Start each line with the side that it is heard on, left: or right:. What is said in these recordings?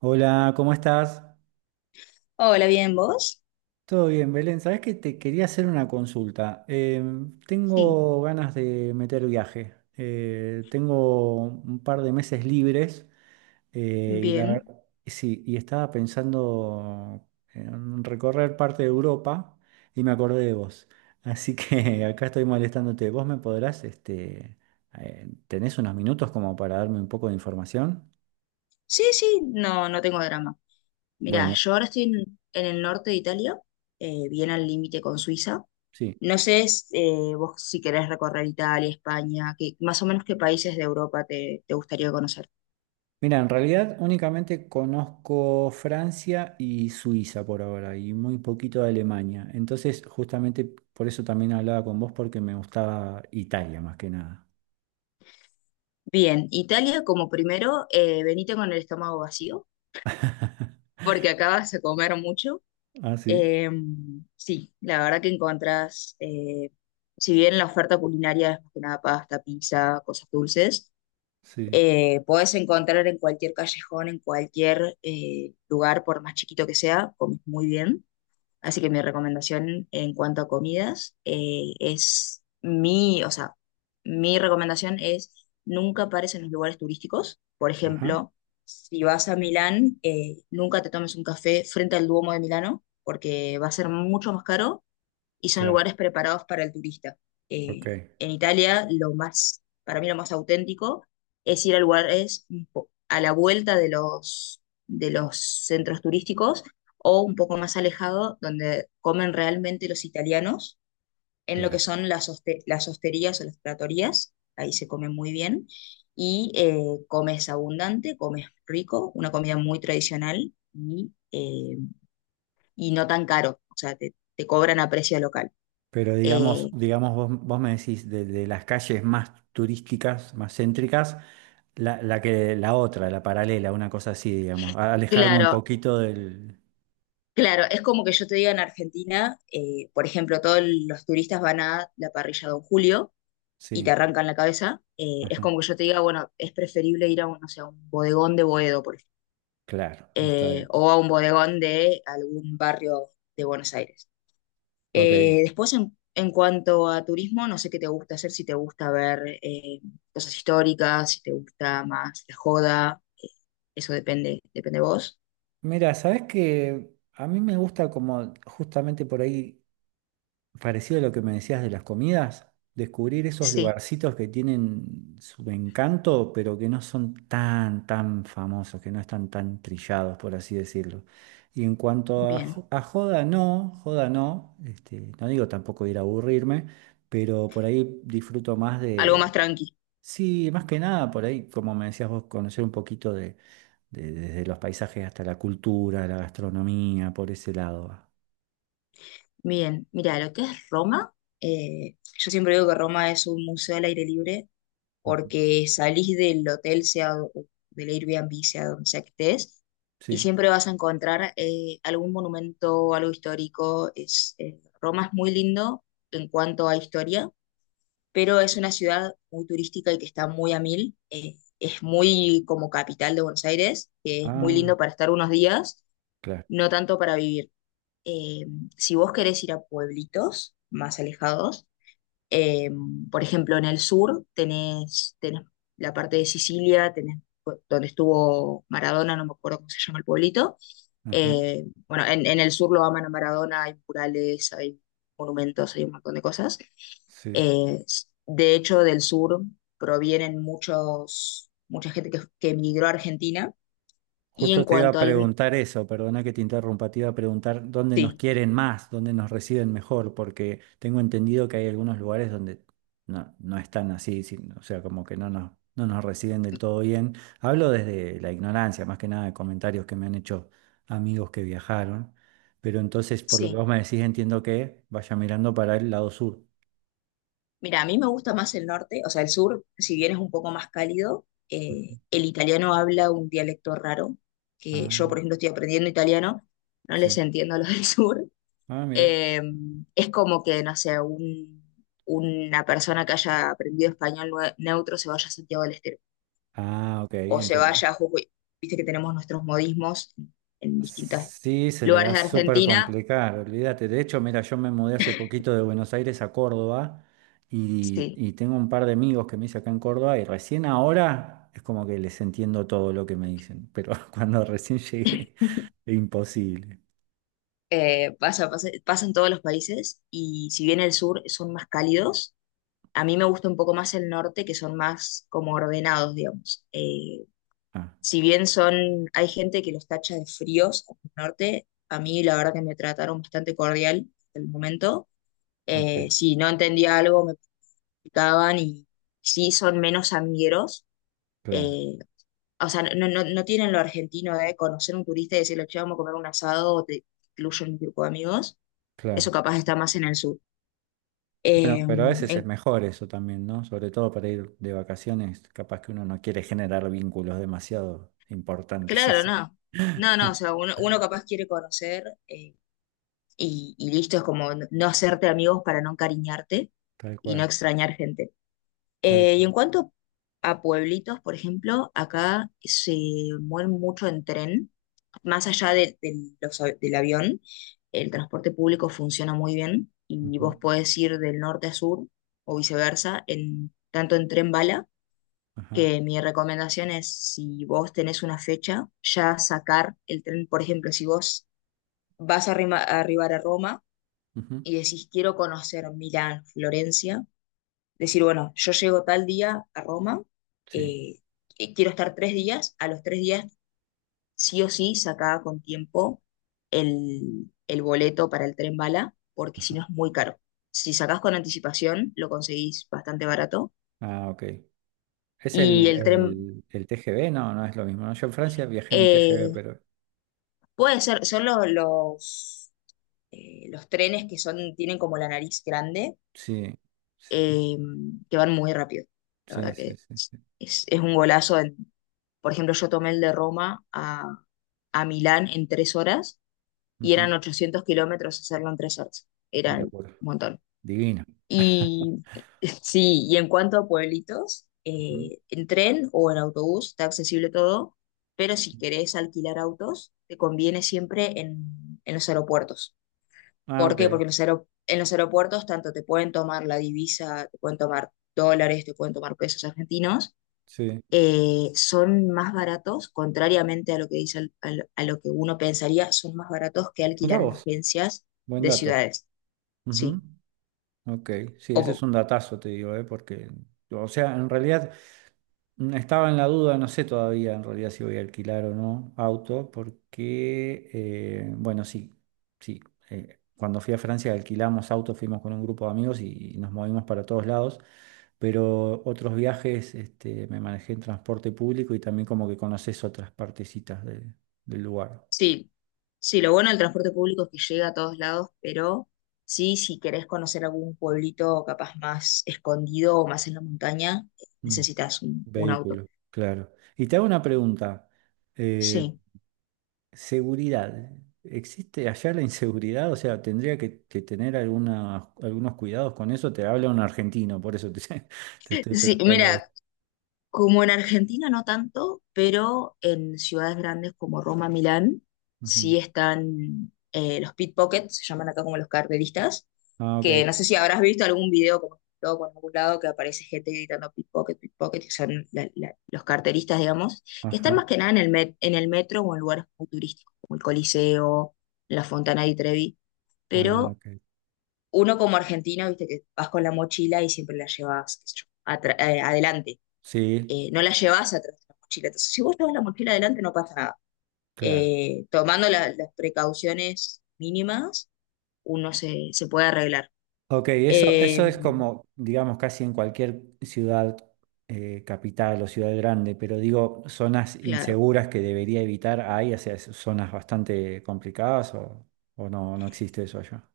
right: Hola, ¿cómo estás?
left: Hola, ¿bien vos?
right: Todo bien, Belén. Sabes que te quería hacer una consulta.
left: Sí,
right: Tengo ganas de meter viaje. Tengo un par de meses libres y la
left: bien.
right: verdad, sí, y estaba pensando en recorrer parte de Europa y me acordé de vos. Así que acá estoy molestándote. ¿Vos me podrás, este, tenés unos minutos como para darme un poco de información?
left: Sí, sí, no, no tengo drama. Mira,
right: Bueno,
left: yo ahora estoy en el norte de Italia, bien al límite con Suiza.
right: sí.
left: No sé vos si querés recorrer Italia, España, que, más o menos qué países de Europa te gustaría conocer.
right: Mira, en realidad únicamente conozco Francia y Suiza por ahora y muy poquito de Alemania. Entonces, justamente por eso también hablaba con vos porque me gustaba Italia más que nada.
left: Bien, Italia como primero, venite con el estómago vacío, porque acá vas a comer mucho.
right: Ah, sí,
left: Eh, sí, la verdad que encontrás, si bien la oferta culinaria es más que nada pasta, pizza, cosas dulces.
right: sí.
left: Podés encontrar en cualquier callejón, en cualquier lugar, por más chiquito que sea, comes muy bien. Así que mi recomendación en cuanto a comidas es mi, o sea, mi recomendación es nunca pares en los lugares turísticos. Por
right: Ajá,
left: ejemplo, si vas a Milán, nunca te tomes un café frente al Duomo de Milano, porque va a ser mucho más caro y son
right: claro,
left: lugares preparados para el turista. Eh,
right: ok,
left: en Italia, lo más, para mí lo más auténtico es ir a lugares a la vuelta de los centros turísticos o un poco más alejado, donde comen realmente los italianos en lo que
right: claro.
left: son las hosterías o las tratorías, ahí se come muy bien, y comes abundante, comes rico, una comida muy tradicional y no tan caro, o sea, te cobran a precio local.
right: Pero digamos,
left: Eh,
right: digamos vos, vos me decís de las calles más turísticas, más céntricas, la que la otra, la paralela, una cosa así, digamos, alejarme un
left: Claro,
right: poquito del...
left: claro, es como que yo te diga en Argentina, por ejemplo, todos los turistas van a la parrilla Don Julio y te
right: Sí,
left: arrancan la cabeza. Es
right: ajá,
left: como que yo te diga, bueno, es preferible ir a un, no sé, a un bodegón de Boedo, por ejemplo,
right: claro, está bien.
left: o a un bodegón de algún barrio de Buenos Aires.
right: Ok.
left: Después, en cuanto a turismo, no sé qué te gusta hacer, si te gusta ver cosas históricas, si te gusta más la joda, eso depende, depende de vos.
right: Mira, sabes que a mí me gusta como justamente por ahí, parecido a lo que me decías de las comidas, descubrir esos
left: Sí,
right: lugarcitos que tienen su encanto, pero que no son tan, tan famosos, que no están tan trillados, por así decirlo. Y en cuanto a,
left: bien,
right: a joda no, este, no digo tampoco ir a aburrirme, pero por ahí disfruto más
left: algo más
right: de,
left: tranqui.
right: sí, más que nada, por ahí, como me decías vos, conocer un poquito desde los paisajes hasta la cultura, la gastronomía, por ese lado va.
left: Bien, mira, lo que es Roma, yo siempre digo que Roma es un museo al aire libre
right: Ujú.
left: porque salís del hotel, sea o del Airbnb, sea donde sea que estés, y
right: Sí.
left: siempre vas a encontrar algún monumento, algo histórico. Roma es muy lindo en cuanto a historia, pero es una ciudad muy turística y que está muy a mil. Es muy como capital de Buenos Aires, que es muy
right: Ah,
left: lindo para estar unos días,
right: claro.
left: no tanto para vivir. eh, si vos querés ir a pueblitos más alejados, eh, por ejemplo, en el sur tenés la parte de Sicilia, tenés donde estuvo Maradona, no me acuerdo cómo se llama el pueblito.
right: Ajá.
left: Bueno, en el sur lo aman a Maradona, hay murales, hay monumentos, hay un montón de cosas.
right: Sí.
left: De hecho, del sur provienen mucha gente que emigró a Argentina. Y en
right: Justo te iba a
left: cuanto al...
right: preguntar eso, perdona que te interrumpa, te iba a preguntar dónde nos
left: Sí,
right: quieren más, dónde nos reciben mejor, porque tengo entendido que hay algunos lugares donde no, no están así, o sea, como que no nos, no nos reciben del todo bien. Hablo desde la ignorancia, más que nada de comentarios que me han hecho amigos que viajaron, pero entonces por lo que vos
left: sí.
right: me decís entiendo que vaya mirando para el lado sur.
left: Mira, a mí me gusta más el norte, o sea, el sur, si bien es un poco más cálido,
right: Ujú.
left: el italiano habla un dialecto raro, que yo,
right: Ah,
left: por ejemplo, estoy aprendiendo italiano, no les
right: sí.
left: entiendo a los del sur.
right: Ah, mira.
left: Eh, es como que, no sé, una persona que haya aprendido español neutro se vaya a Santiago del Estero,
right: Ah, ok,
left: o se
right: entiendo.
left: vaya a Jujuy. Viste que tenemos nuestros modismos en distintos
right: Sí, se le va
left: lugares
right: a
left: de
right: súper
left: Argentina.
right: complicar, olvídate. De hecho, mira, yo me mudé hace poquito de Buenos Aires a Córdoba y,
left: Sí.
right: y tengo un par de amigos que me hice acá en Córdoba y recién ahora es como que les entiendo todo lo que me dicen, pero cuando recién llegué, imposible.
left: Pasa en todos los países, y si bien el sur son más cálidos, a mí me gusta un poco más el norte, que son más como ordenados, digamos.
right: Ah,
left: Si bien hay gente que los tacha de fríos en el norte, a mí la verdad que me trataron bastante cordial hasta el momento.
right: ok,
left: Si no entendía algo, me preguntaban y sí son menos amigueros.
right: claro,
left: Eh, o sea, no, no, no tienen lo argentino de conocer un turista y decirle, che, vamos a comer un asado o te incluyo un grupo de amigos. Eso
right: claro.
left: capaz está más en el sur.
right: Bueno, pero a veces es
left: En
right: mejor eso también, ¿no? Sobre todo para ir de vacaciones, capaz que uno no quiere generar vínculos demasiado importantes,
left: Claro,
right: así que
left: no. No, no, o sea, uno capaz quiere conocer y listo, es como no hacerte amigos para no encariñarte
right: tal
left: y no
right: cual,
left: extrañar gente.
right: tal
left: Y
right: cual.
left: en cuanto a pueblitos, por ejemplo, acá se mueven mucho en tren, más allá de del avión. El transporte público funciona muy bien y vos
right: Ujú.
left: podés ir del norte a sur o viceversa, tanto en tren bala,
right: Ajá.
left: que mi recomendación es, si vos tenés una fecha, ya sacar el tren. Por ejemplo, si vos vas a a arribar a Roma
right: Ujú.
left: y decís, quiero conocer Milán, Florencia, decir, bueno, yo llego tal día a Roma,
right: Sí.
left: eh, y quiero estar 3 días. A los 3 días sí o sí sacá con tiempo el boleto para el tren bala, porque si
right: Ajá.
left: no es muy caro. Si sacás con anticipación, lo conseguís bastante barato.
right: Ah, ok. Es
left: Y
right: el,
left: el tren,
right: el, el TGV, no, no es lo mismo, ¿no? Yo en Francia viajé en el TGV,
left: eh,
right: pero
left: Puede ser. Son los trenes que tienen como la nariz grande,
right: sí.
left: eh, que van muy rápido. La
right: Sí,
left: verdad
right: sí,
left: que
right: sí.
left: es un golazo. Por ejemplo, yo tomé el de Roma a Milán en 3 horas y eran
right: Ujú.
left: 800 kilómetros hacerlo en 3 horas.
right: Una
left: Era un
right: locura.
left: montón.
right: Divino.
left: Y sí, y en cuanto a pueblitos,
right: Ujú.
left: en tren o en autobús está accesible todo, pero si querés alquilar autos, te conviene siempre en los aeropuertos.
right: Ah,
left: ¿Por qué?
right: ok.
left: Porque en los aeropuertos tanto te pueden tomar la divisa, te pueden tomar dólares, te pueden tomar pesos argentinos,
right: Sí.
left: son más baratos, contrariamente a lo que dice, a lo que uno pensaría, son más baratos que
right: Notá
left: alquilar en
right: vos.
left: agencias
right: Buen
left: de
right: dato.
left: ciudades.
right: Ujú.
left: Sí,
right: Ok. Sí, ese es
left: como,
right: un datazo, te digo, ¿eh? Porque, o sea, en realidad. Estaba en la duda, no sé todavía en realidad si voy a alquilar o no auto, porque, bueno, sí, sí. Cuando fui a Francia alquilamos auto, fuimos con un grupo de amigos y nos movimos para todos lados, pero otros viajes este, me manejé en transporte público y también como que conoces otras partecitas del lugar.
left: sí, sí, lo bueno del transporte público es que llega a todos lados. Pero sí, si querés conocer algún pueblito capaz más escondido o más en la montaña,
right: Mm,
left: necesitas un auto.
right: vehículo, claro. Y te hago una pregunta. eh,
left: Sí.
right: Seguridad. ¿Existe allá la inseguridad? O sea, tendría que tener algunos cuidados con eso. Te habla un argentino, por eso te, te estoy
left: Sí,
right: preguntando
left: mira,
right: esto.
left: como en Argentina no tanto, pero en ciudades grandes como Roma, Milán,
right: Ujú.
left: sí están los pickpockets, se llaman acá como los carteristas,
right: Ah,
left: que
right: ok.
left: no sé si habrás visto algún video como todo por algún lado que aparece gente gritando pickpocket, pickpocket, que son los carteristas, digamos, que están más
right: Ajá.
left: que nada en el metro o en lugares muy turísticos, como el Coliseo, la Fontana di Trevi.
right: Ah,
left: Pero
right: ok.
left: uno como argentino, viste que vas con la mochila y siempre la llevas, qué sé yo, adelante,
right: Sí,
left: no la llevas atrás de la mochila. Entonces, si vos llevas la mochila adelante, no pasa nada.
right: claro.
left: Tomando las precauciones mínimas, uno se puede arreglar.
right: Ok, eso
left: Eh,
right: es como, digamos, casi en cualquier ciudad, capital o ciudad grande, pero digo, zonas
left: claro.
right: inseguras que debería evitar, ¿hay? O sea, zonas bastante complicadas o no, no existe eso allá.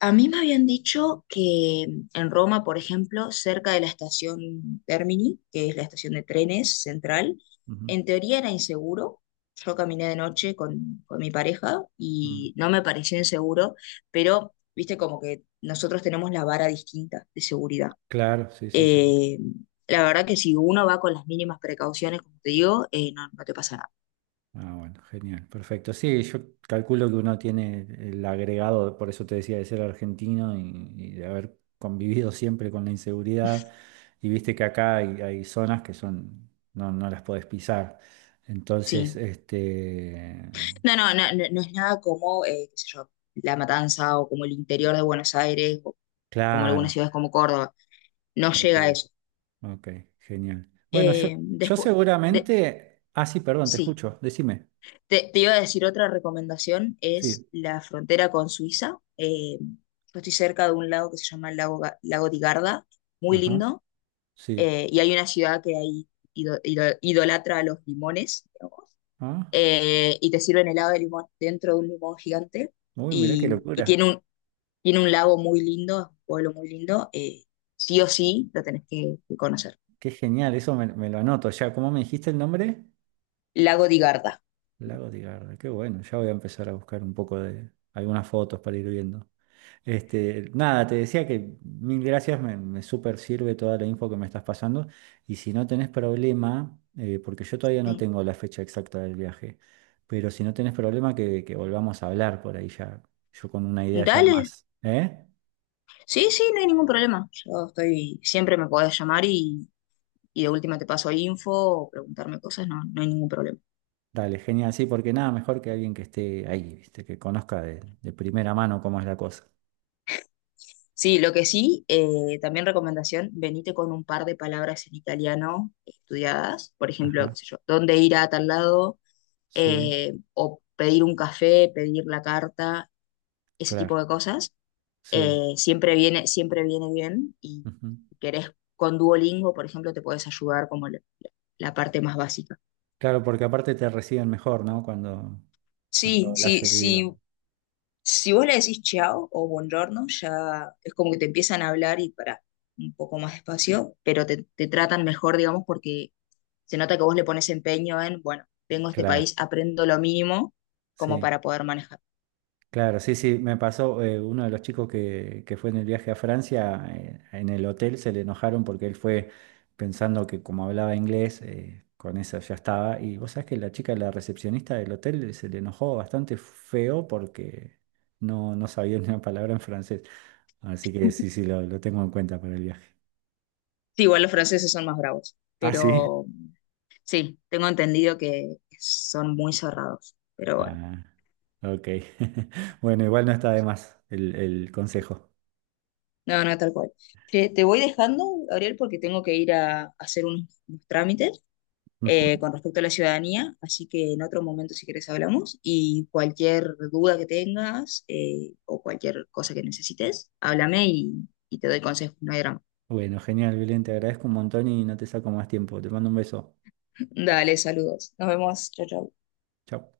left: A mí me habían dicho que en Roma, por ejemplo, cerca de la estación Termini, que es la estación de trenes central,
right: Ujú.
left: en teoría era inseguro. Yo caminé de noche con mi pareja
right: Mm.
left: y no me pareció inseguro, pero viste como que nosotros tenemos la vara distinta de seguridad.
right: Claro, sí, sí, sí.
left: Eh, la verdad que si uno va con las mínimas precauciones, como te digo, no, no te pasa nada.
right: Ah, bueno, genial, perfecto. Sí, yo calculo que uno tiene el agregado, por eso te decía, de ser argentino y de haber convivido siempre con la inseguridad. Y viste que acá hay, hay zonas que son, no, no las podés pisar. Entonces,
left: Sí.
right: este,
left: No, no, no, no, no es nada como, qué sé yo, La Matanza, o como el interior de Buenos Aires o como
right: claro,
left: algunas ciudades como Córdoba. No
right: ok,
left: llega a eso.
right: ok, genial. Bueno, yo
left: Después,
right: seguramente, ah, sí, perdón, te
left: sí.
right: escucho, decime.
left: Te iba a decir otra recomendación, es
right: Sí,
left: la frontera con Suiza. Yo estoy cerca de un lago que se llama el lago, lago di Garda, muy
right: ajá,
left: lindo,
right: sí.
left: y hay una ciudad que ahí idolatra a los limones,
right: Ah,
left: y te sirven helado de limón dentro de un limón gigante,
right: uy, mirá qué
left: y
right: locura.
left: tiene un lago muy lindo, es un pueblo muy lindo, sí o sí lo tenés que conocer.
right: Qué genial, eso me, me lo anoto. Ya, ¿cómo me dijiste el nombre?
left: Lago di Garda.
right: Lago Tigarda, qué bueno, ya voy a empezar a buscar un poco de algunas fotos para ir viendo. Este, nada, te decía que mil gracias, me súper sirve toda la info que me estás pasando. Y si no tenés problema, porque yo todavía no
left: Sí.
right: tengo la fecha exacta del viaje, pero si no tenés problema, que volvamos a hablar por ahí ya, yo con una idea ya
left: Dale,
right: más, ¿eh?
left: sí, sí, no hay ningún problema. Yo estoy, siempre me podés llamar y de última te paso info o preguntarme cosas, no, no hay ningún problema.
right: Dale, genial, sí, porque nada mejor que alguien que esté ahí, ¿viste? Que conozca de primera mano cómo es la cosa.
left: Sí, lo que sí, también recomendación, venite con un par de palabras en italiano estudiadas, por ejemplo,
right: Ajá.
left: qué sé yo, dónde ir a tal lado,
right: Sí,
left: o pedir un café, pedir la carta, ese
right: claro,
left: tipo de cosas,
right: sí.
left: siempre viene bien. Y
right: Ujú.
left: si querés con Duolingo, por ejemplo, te puedes ayudar como la parte más básica.
right: Claro, porque aparte te reciben mejor, ¿no? Cuando, cuando
left: Sí,
right: hablas
left: sí,
right: el idioma.
left: sí. Si vos le decís chao o buongiorno, ya es como que te empiezan a hablar y para un poco más despacio, pero te tratan mejor, digamos, porque se nota que vos le pones empeño en, bueno, vengo a este
right: Claro,
left: país, aprendo lo mínimo como
right: sí,
left: para poder manejar.
right: claro, sí, sí. Me pasó, uno de los chicos que fue en el viaje a Francia, en el hotel se le enojaron porque él fue pensando que como hablaba inglés, con eso ya estaba. Y vos sabés que la chica, la recepcionista del hotel, se le enojó bastante feo porque no, no sabía ni una palabra en francés. Así que sí, sí, lo tengo en cuenta para el viaje.
left: Sí, igual los franceses son más bravos,
right: Ah, sí.
left: pero sí, tengo entendido que son muy cerrados, pero bueno,
right: Ah, ok. Bueno, igual no está de más el consejo.
left: no, no, tal cual. Te voy dejando, Gabriel, porque tengo que ir a hacer unos trámites
right: Ujú.
left: con respecto a la ciudadanía, así que en otro momento, si quieres, hablamos, y cualquier duda que tengas o cualquier cosa que necesites, háblame y te doy consejos, no hay drama.
right: Bueno, genial, Belén, te agradezco un montón y no te saco más tiempo. Te mando un beso.
left: Dale, saludos, nos vemos, chao, chao.
right: Chao.